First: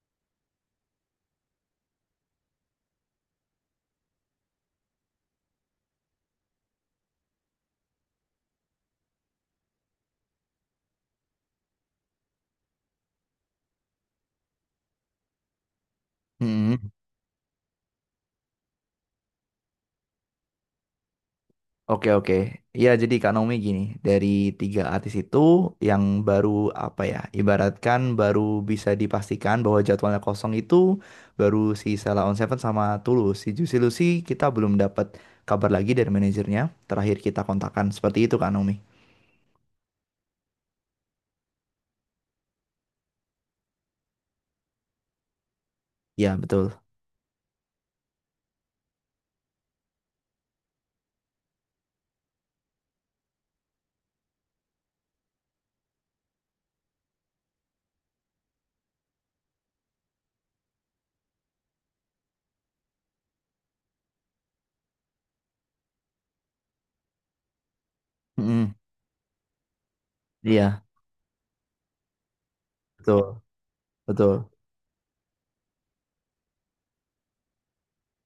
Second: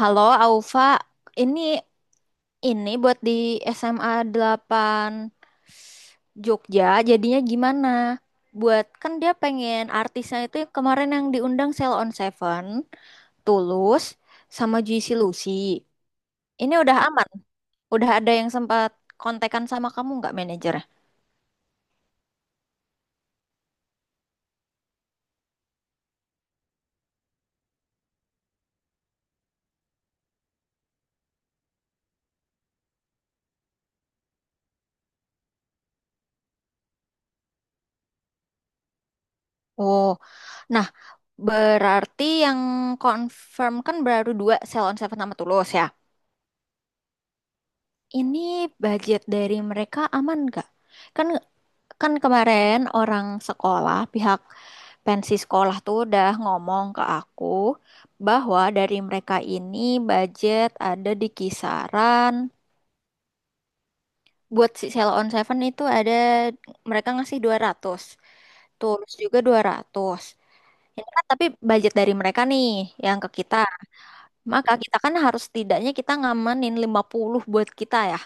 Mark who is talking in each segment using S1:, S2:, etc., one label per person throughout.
S1: Halo Aufa, ini ini buat di SMA 8 Jogja, jadinya gimana? Buat kan dia pengen artisnya itu kemarin yang diundang Sell on Seven, Tulus, sama Juicy Lucy. Ini
S2: Mm-mm.
S1: udah aman, udah ada yang sempat kontekan sama kamu nggak manajernya?
S2: Oke oke. Iya jadi Kak Naomi gini, dari tiga artis itu yang baru apa ya, ibaratkan baru bisa dipastikan bahwa jadwalnya kosong itu baru si Sheila on Seven sama Tulus. Si Juicy Lucy kita belum dapat kabar lagi dari manajernya. Terakhir kita kontakkan seperti itu Kak Naomi.
S1: Oh, nah berarti yang confirm kan baru dua Sell on Seven sama Tulus ya?
S2: Iya betul.
S1: Ini budget dari mereka aman nggak? Kan kan kemarin orang sekolah, pihak pensi sekolah tuh udah ngomong ke aku bahwa dari mereka ini budget ada di kisaran buat si Sell on Seven itu ada mereka ngasih 200,
S2: Mm-mm.
S1: Tulus juga 200.
S2: Iya
S1: Ini kan tapi budget dari mereka nih yang ke
S2: betul
S1: kita.
S2: betul.
S1: Maka kita kan harus setidaknya kita ngamanin 50 buat kita ya.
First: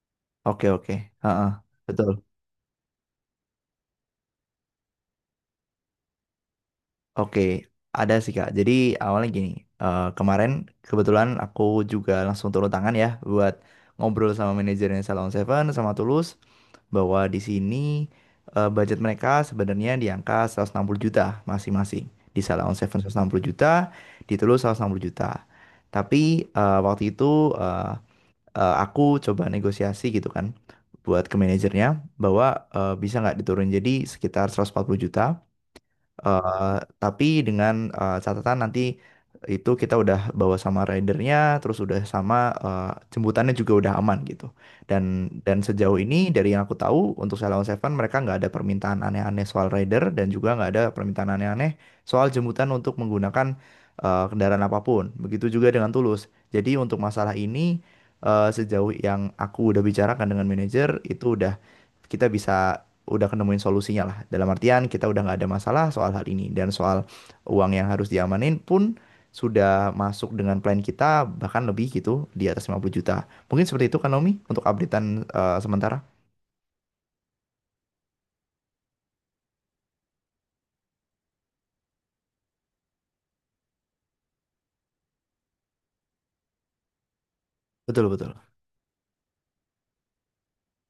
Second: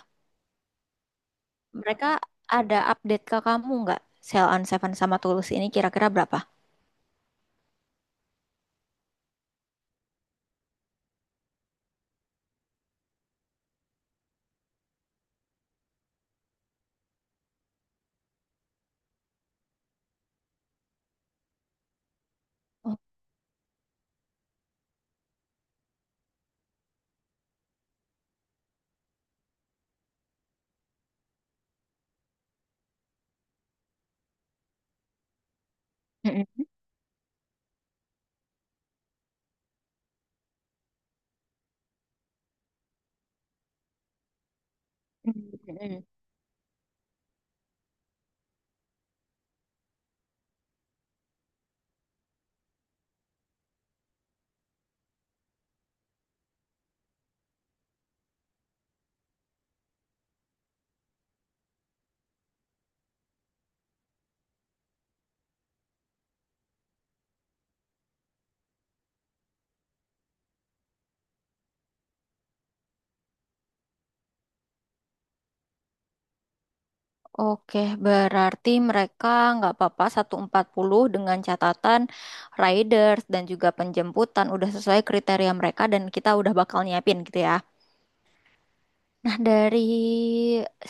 S2: Oke oke. Heeh,
S1: Mereka
S2: betul.
S1: ada update ke kamu nggak? Sell on Seven sama Tulus ini kira-kira berapa?
S2: Oke, ada sih Kak. Jadi awalnya gini, kemarin kebetulan aku juga langsung turun tangan ya buat ngobrol sama manajernya Salon Seven sama Tulus bahwa di sini budget mereka sebenarnya di angka 160 juta masing-masing. Di Salon
S1: Oh,
S2: Seven 160 juta, di Tulus 160 juta. Tapi waktu itu eh, aku coba negosiasi gitu kan buat ke manajernya bahwa bisa nggak diturun jadi sekitar 140 juta.
S1: mm-mm,
S2: Eh, tapi dengan catatan nanti itu kita udah bawa sama ridernya, terus udah sama eh, jemputannya juga udah aman gitu. Dan dan sejauh
S1: mm-mm.
S2: ini dari yang aku tahu untuk Sailor Seven mereka nggak ada permintaan aneh-aneh soal rider dan juga nggak ada permintaan aneh-aneh soal jemputan untuk menggunakan kendaraan apapun. Begitu juga dengan Tulus. Jadi untuk masalah ini sejauh yang aku udah bicarakan dengan manajer itu udah kita bisa udah nemuin solusinya lah. Dalam artian kita udah nggak ada masalah soal hal ini dan soal uang yang harus diamanin pun sudah masuk dengan plan kita, bahkan lebih gitu di atas 50 juta. Mungkin seperti itu kan Naomi untuk updatean sementara.
S1: Oke, berarti mereka nggak apa-apa 140 dengan catatan riders dan juga penjemputan udah sesuai kriteria mereka dan kita udah bakal nyiapin gitu ya.
S2: Betul betul.
S1: Nah, dari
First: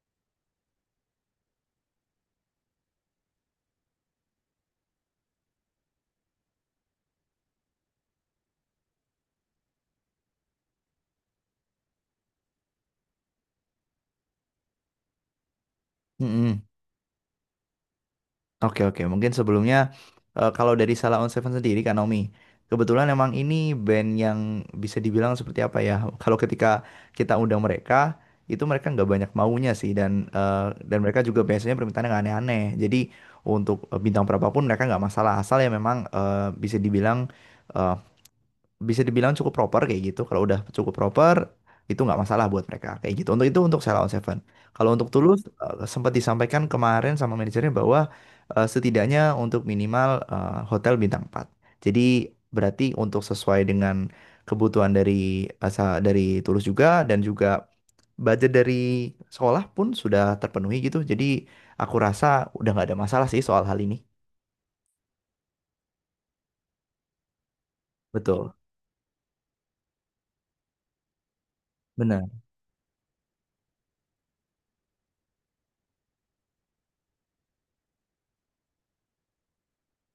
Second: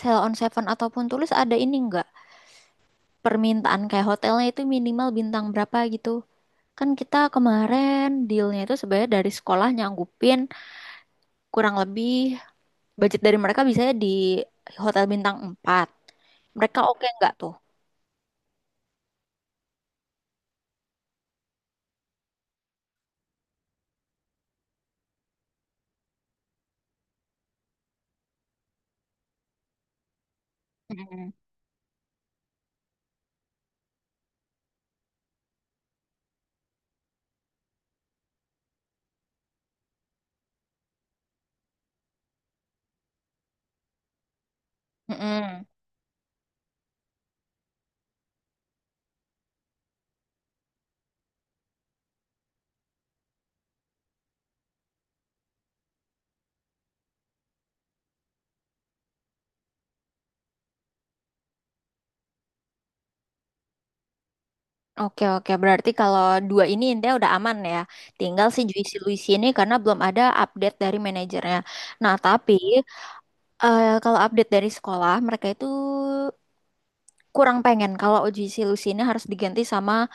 S1: Sell on Seven ataupun Tulus ada ini nggak? Permintaan kayak hotelnya itu minimal bintang berapa gitu? Kan kita kemarin dealnya itu sebenarnya dari sekolah nyanggupin kurang lebih budget dari mereka biasanya di hotel bintang 4. Mereka oke nggak tuh?
S2: Oke oke, mungkin sebelumnya kalau dari Salah On Seven sendiri Kak Naomi, kebetulan emang ini band yang bisa dibilang seperti apa ya? Kalau ketika kita undang mereka, itu mereka nggak banyak maunya sih dan mereka
S1: Mm-mm,
S2: juga biasanya permintaannya nggak aneh-aneh. Jadi untuk bintang berapapun mereka nggak masalah asal ya memang eh, bisa dibilang cukup proper kayak gitu. Kalau udah cukup proper, itu nggak masalah buat mereka kayak gitu. Untuk Sheila on Seven. Kalau untuk Tulus
S1: mm-mm.
S2: sempat disampaikan kemarin sama manajernya bahwa setidaknya untuk minimal hotel bintang empat. Jadi berarti untuk sesuai dengan kebutuhan dari asa dari Tulus juga dan juga budget dari sekolah pun sudah terpenuhi gitu. Jadi aku rasa udah nggak ada masalah sih soal hal ini.
S1: Oke, oke, berarti kalau dua ini intinya udah aman ya. Tinggal
S2: Betul,
S1: si Juicy Luicy ini karena belum ada update dari manajernya. Nah
S2: benar.
S1: tapi kalau update dari sekolah mereka itu kurang pengen kalau Juicy Luicy ini harus diganti sama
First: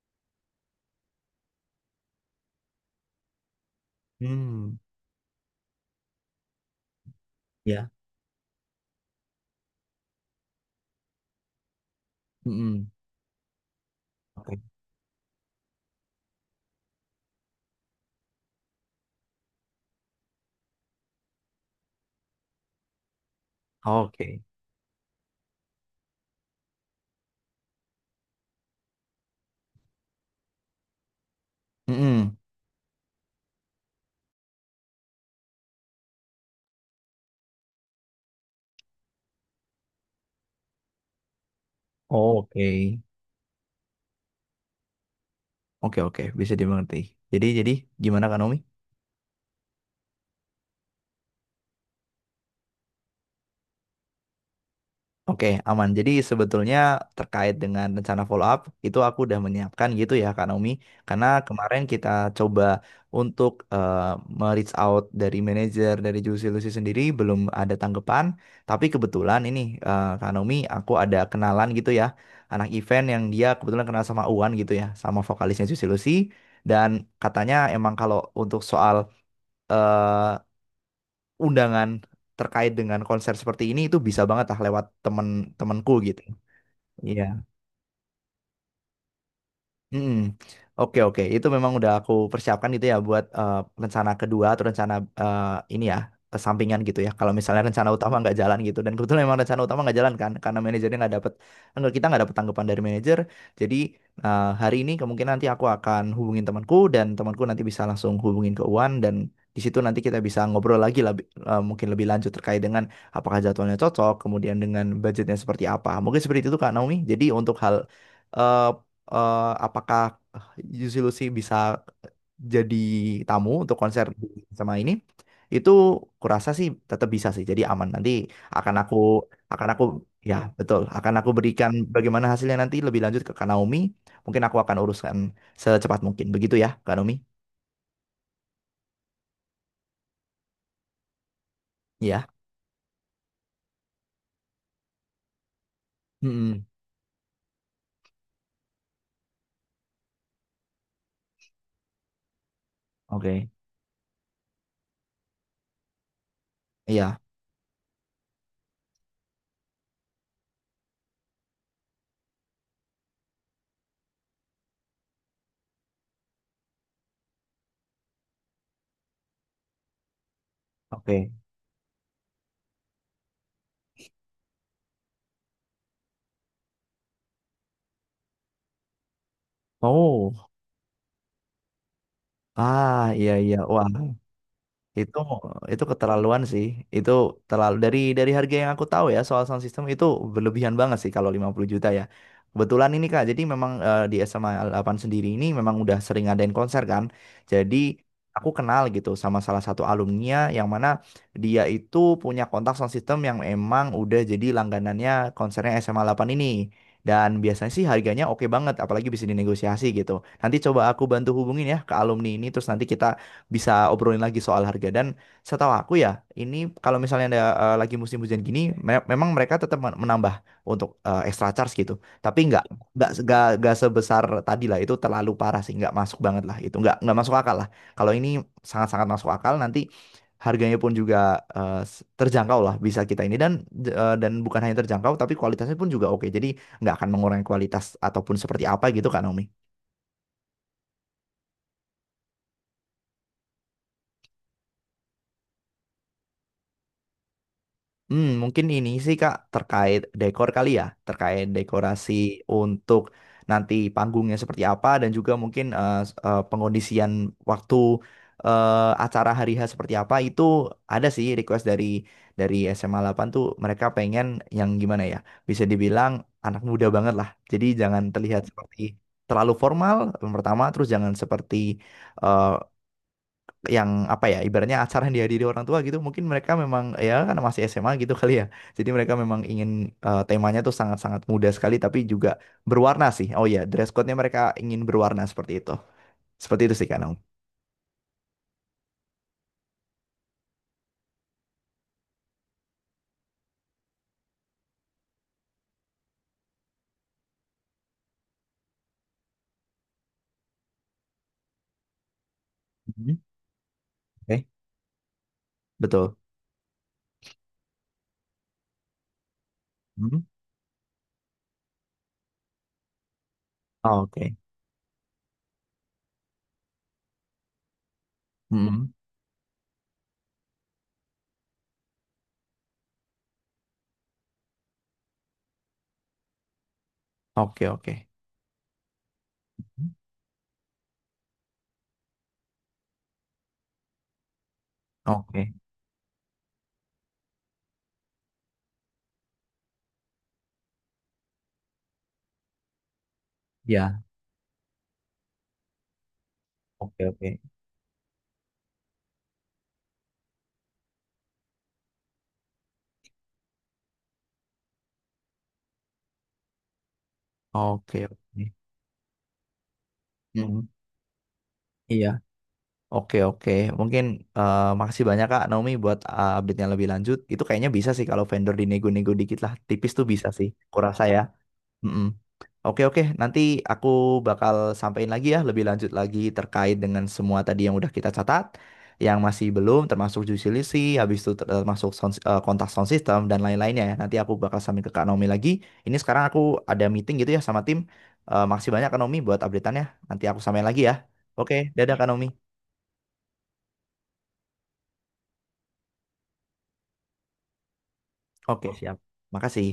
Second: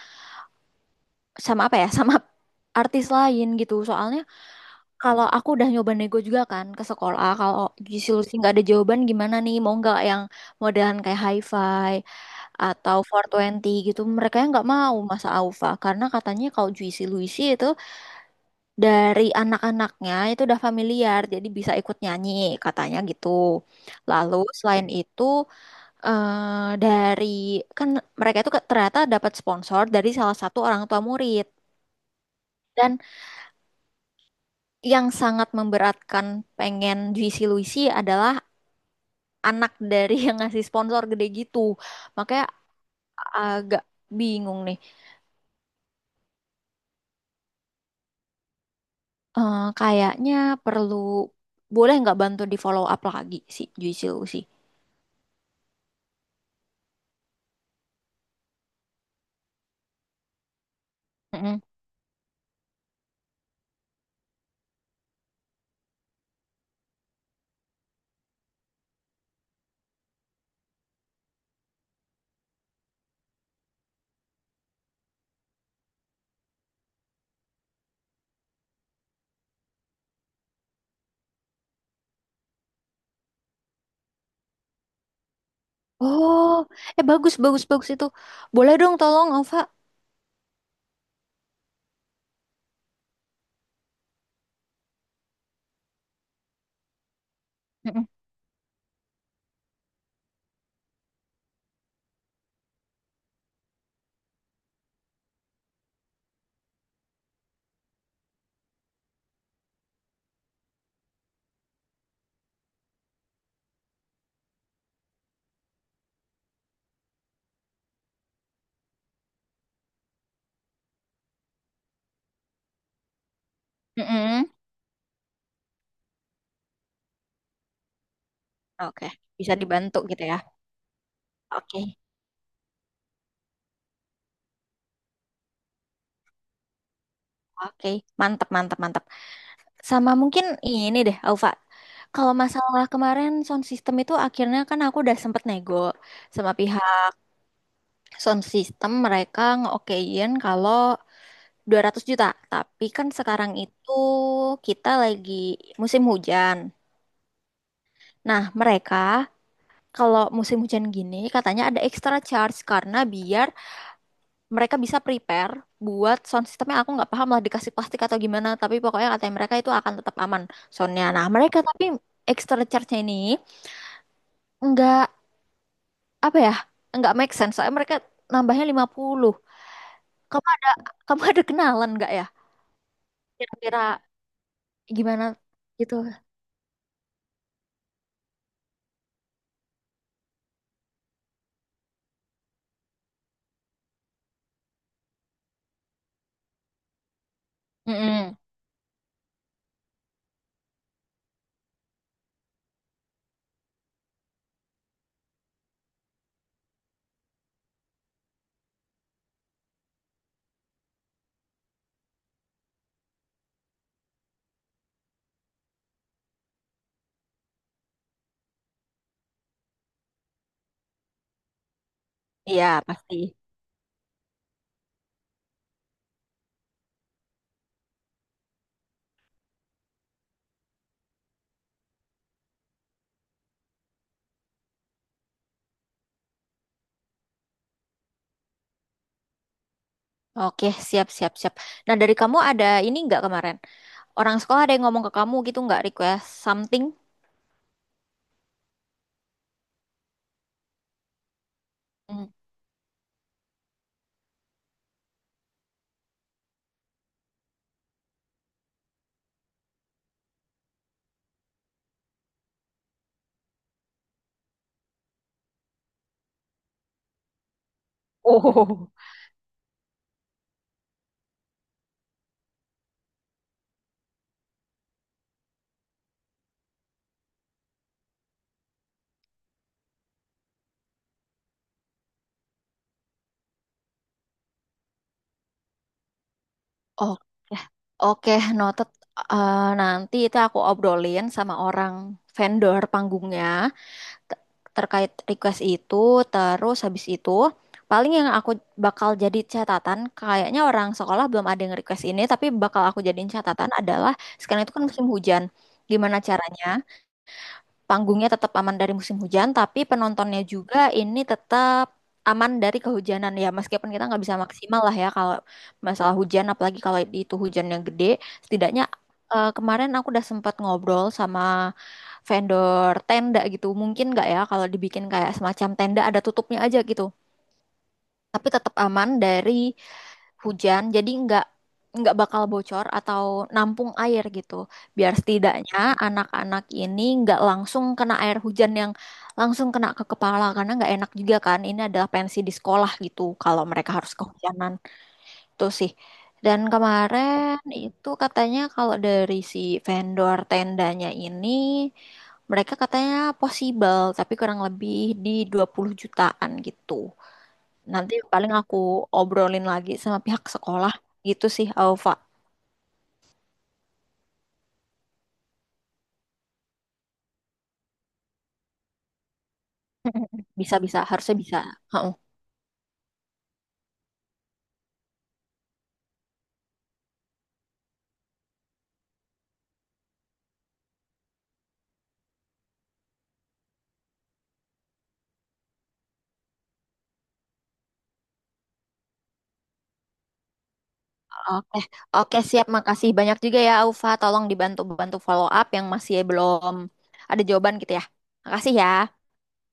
S1: sama apa ya? Sama artis lain gitu. Soalnya
S2: Hmm,
S1: kalau aku udah nyoba nego juga kan ke sekolah kalau
S2: ya.
S1: solusi nggak ada jawaban gimana nih mau nggak yang modelan kayak hi-fi
S2: Mm-mm.
S1: atau four twenty gitu mereka yang
S2: Oke.
S1: nggak mau masa Aufa karena katanya kalau Juicy Luicy itu dari anak-anaknya itu udah familiar jadi bisa ikut nyanyi katanya gitu lalu
S2: Oke.
S1: selain itu dari kan mereka itu ternyata dapat sponsor dari salah satu orang tua murid.
S2: Mm-mm.
S1: Dan yang sangat memberatkan pengen Juicy Luicy adalah anak dari yang ngasih sponsor gede gitu.
S2: Oh,
S1: Makanya
S2: oke.
S1: agak bingung nih.
S2: Oke oke bisa dimengerti. Jadi gimana kan Omi?
S1: Kayaknya perlu boleh nggak bantu di follow up lagi si Juicy Lucy?
S2: Oke aman. Jadi sebetulnya terkait dengan rencana follow up itu aku udah menyiapkan gitu ya Kak Naomi. Karena
S1: Mm-mm,
S2: kemarin kita coba untuk me-reach out dari manajer dari Juicy Lucy sendiri belum ada tanggapan. Tapi kebetulan ini Kak Naomi aku ada kenalan gitu ya, anak event yang dia kebetulan kenal sama Uwan gitu ya, sama vokalisnya Juicy Lucy. Dan katanya emang kalau untuk soal eh, undangan terkait dengan konser seperti ini itu bisa banget lah lewat temanku gitu.
S1: oh, bagus
S2: Iya.
S1: bagus bagus itu. Boleh dong tolong Ova.
S2: Mm-mm. Oke oke, itu memang udah aku persiapkan gitu ya buat rencana kedua atau rencana eh, ini ya, sampingan gitu ya. Kalau misalnya rencana
S1: Mm-mm,
S2: utama nggak jalan gitu, dan kebetulan memang rencana utama nggak jalan kan, karena manajernya nggak dapet, enggak kita nggak dapet tanggapan dari manajer. Jadi hari ini kemungkinan nanti aku akan hubungin temanku dan temanku nanti bisa langsung hubungin ke Uwan dan di situ nanti kita bisa ngobrol lagi lebih, mungkin lebih lanjut terkait dengan apakah jadwalnya cocok, kemudian dengan budgetnya seperti apa. Mungkin seperti itu Kak Naomi. Jadi untuk hal eh, eh, apakah Juicy Lucy bisa jadi tamu untuk konser di
S1: mm-mm.
S2: sama ini itu kurasa sih tetap bisa sih, jadi aman. Nanti akan aku
S1: Oke, bisa
S2: akan aku
S1: dibantu gitu
S2: ya
S1: ya.
S2: betul akan aku berikan
S1: Oke,
S2: bagaimana hasilnya nanti lebih lanjut ke Kak Naomi. Mungkin aku akan uruskan secepat mungkin begitu ya Kak Naomi.
S1: oke, mantap, mantap, mantap. Sama mungkin ini deh, Alfa.
S2: Ya.
S1: Kalau masalah kemarin sound system itu akhirnya kan aku udah sempet nego sama
S2: Mm-mm.
S1: pihak sound system mereka ngeokein kalau 200 juta. Tapi kan
S2: Oke.
S1: sekarang itu kita lagi musim hujan.
S2: Iya.
S1: Nah, mereka kalau musim hujan gini katanya ada extra charge karena biar mereka bisa prepare buat sound systemnya aku nggak paham lah dikasih plastik atau gimana tapi pokoknya katanya mereka itu akan tetap aman soundnya nah
S2: Oke.
S1: mereka tapi extra charge-nya ini nggak apa ya nggak make sense soalnya mereka nambahnya 50. kamu
S2: Oh.
S1: ada, kamu ada kenalan nggak ya
S2: Ah, iya iya,
S1: kira-kira
S2: wah. Itu
S1: gimana
S2: itu
S1: gitu.
S2: keterlaluan sih. Itu terlalu dari harga yang aku tahu ya soal sound system itu, berlebihan banget sih kalau 50 juta ya. Kebetulan ini Kak, jadi memang di SMA 8 sendiri ini memang udah sering ngadain konser kan. Jadi
S1: Mm-mm.
S2: aku kenal gitu sama salah satu alumni yang mana dia itu punya kontak sound system yang emang udah jadi langganannya konsernya SMA 8 ini. Dan biasanya sih harganya oke banget, apalagi bisa dinegosiasi gitu. Nanti coba aku bantu hubungin ya ke alumni ini, terus nanti kita bisa obrolin lagi soal harga. Dan setahu aku ya, ini kalau misalnya ada lagi musim hujan gini, memang mereka tetap menambah untuk extra charge gitu, tapi nggak
S1: Iya,
S2: nggak
S1: pasti.
S2: nggak nggak sebesar tadi lah, itu terlalu parah sih, nggak masuk banget lah itu, nggak masuk akal lah. Kalau ini sangat-sangat masuk akal, nanti harganya pun juga terjangkau lah bisa kita ini. Dan bukan hanya terjangkau tapi kualitasnya pun juga oke, jadi nggak akan mengurangi kualitas ataupun seperti apa gitu kan Naomi.
S1: Oke, siap, siap, siap. Nah, dari kamu ada ini nggak kemarin? Orang sekolah ada yang ngomong ke kamu gitu nggak request something?
S2: Hmm, mungkin ini sih Kak terkait dekor kali ya, terkait dekorasi
S1: Mm.
S2: untuk nanti panggungnya seperti apa dan juga mungkin pengondisian waktu acara hari H seperti apa. Itu ada sih request dari SMA 8 tuh, mereka pengen yang gimana ya? Bisa dibilang anak muda banget lah. Jadi jangan terlihat seperti
S1: Oh.
S2: terlalu formal yang pertama, terus jangan seperti eh, yang apa ya, ibaratnya acara yang dihadiri orang tua gitu. Mungkin mereka memang ya kan masih SMA gitu kali ya, jadi mereka memang ingin temanya tuh sangat-sangat muda sekali tapi juga berwarna sih. Oh ya, dress code-nya mereka ingin berwarna, seperti itu sih Kanong.
S1: Oke, oke, noted. Nanti itu aku obrolin sama orang vendor panggungnya. te- Terkait request itu, terus habis itu paling yang aku bakal jadi catatan, kayaknya orang sekolah belum ada yang request ini tapi bakal aku
S2: Mhm.
S1: jadiin catatan adalah
S2: Oke.
S1: sekarang itu kan musim hujan,
S2: Betul.
S1: gimana caranya panggungnya tetap aman dari musim hujan, tapi
S2: Mhm.
S1: penontonnya juga ini tetap aman dari kehujanan ya. Meskipun
S2: Oh,
S1: kita nggak
S2: oke.
S1: bisa maksimal lah ya kalau masalah hujan, apalagi kalau itu hujan yang gede. Setidaknya
S2: Mm.
S1: kemarin aku udah sempat ngobrol sama vendor tenda gitu. Mungkin nggak ya kalau dibikin kayak semacam tenda ada tutupnya aja gitu.
S2: Oke oke.
S1: Tapi tetap aman dari
S2: Mhm.
S1: hujan jadi nggak bakal bocor atau nampung air gitu biar
S2: Oke
S1: setidaknya anak-anak ini nggak langsung kena air hujan yang langsung kena ke kepala karena nggak enak juga kan ini adalah pensi di sekolah gitu kalau mereka
S2: ya.
S1: harus kehujanan itu sih. Dan
S2: Oke, oke.
S1: kemarin itu katanya kalau dari si vendor tendanya ini mereka katanya possible tapi kurang lebih di 20 jutaan gitu.
S2: Oke
S1: Nanti paling
S2: oke.
S1: aku obrolin lagi sama pihak
S2: Mhm. Mm.
S1: sekolah gitu sih,
S2: Iya.
S1: Alfa.
S2: Oke oke, mungkin makasih banyak Kak Naomi buat update-nya lebih lanjut. Itu kayaknya bisa sih kalau vendor dinego-nego dikit lah, tipis tuh bisa sih,
S1: Bisa-bisa,
S2: kurasa ya.
S1: harusnya bisa.
S2: Mm-mm.
S1: Heeh.
S2: Oke oke, nanti aku bakal sampaikan lagi ya, lebih lanjut lagi terkait dengan semua tadi yang udah kita catat, yang masih belum, termasuk juicy list, habis itu termasuk sound, kontak sound system dan lain-lainnya ya. Nanti aku bakal sampaikan ke Kak Naomi lagi. Ini sekarang aku ada meeting gitu ya sama tim. Makasih banyak Kak Naomi buat update-annya. Nanti aku sampaikan lagi ya. Oke,
S1: Oke,
S2: dadah Kak Naomi.
S1: oke siap. Makasih banyak juga ya, Alfa. Tolong dibantu-bantu follow up yang masih belum ada jawaban gitu ya.
S2: Oke,
S1: Makasih
S2: siap.
S1: ya.
S2: Makasih.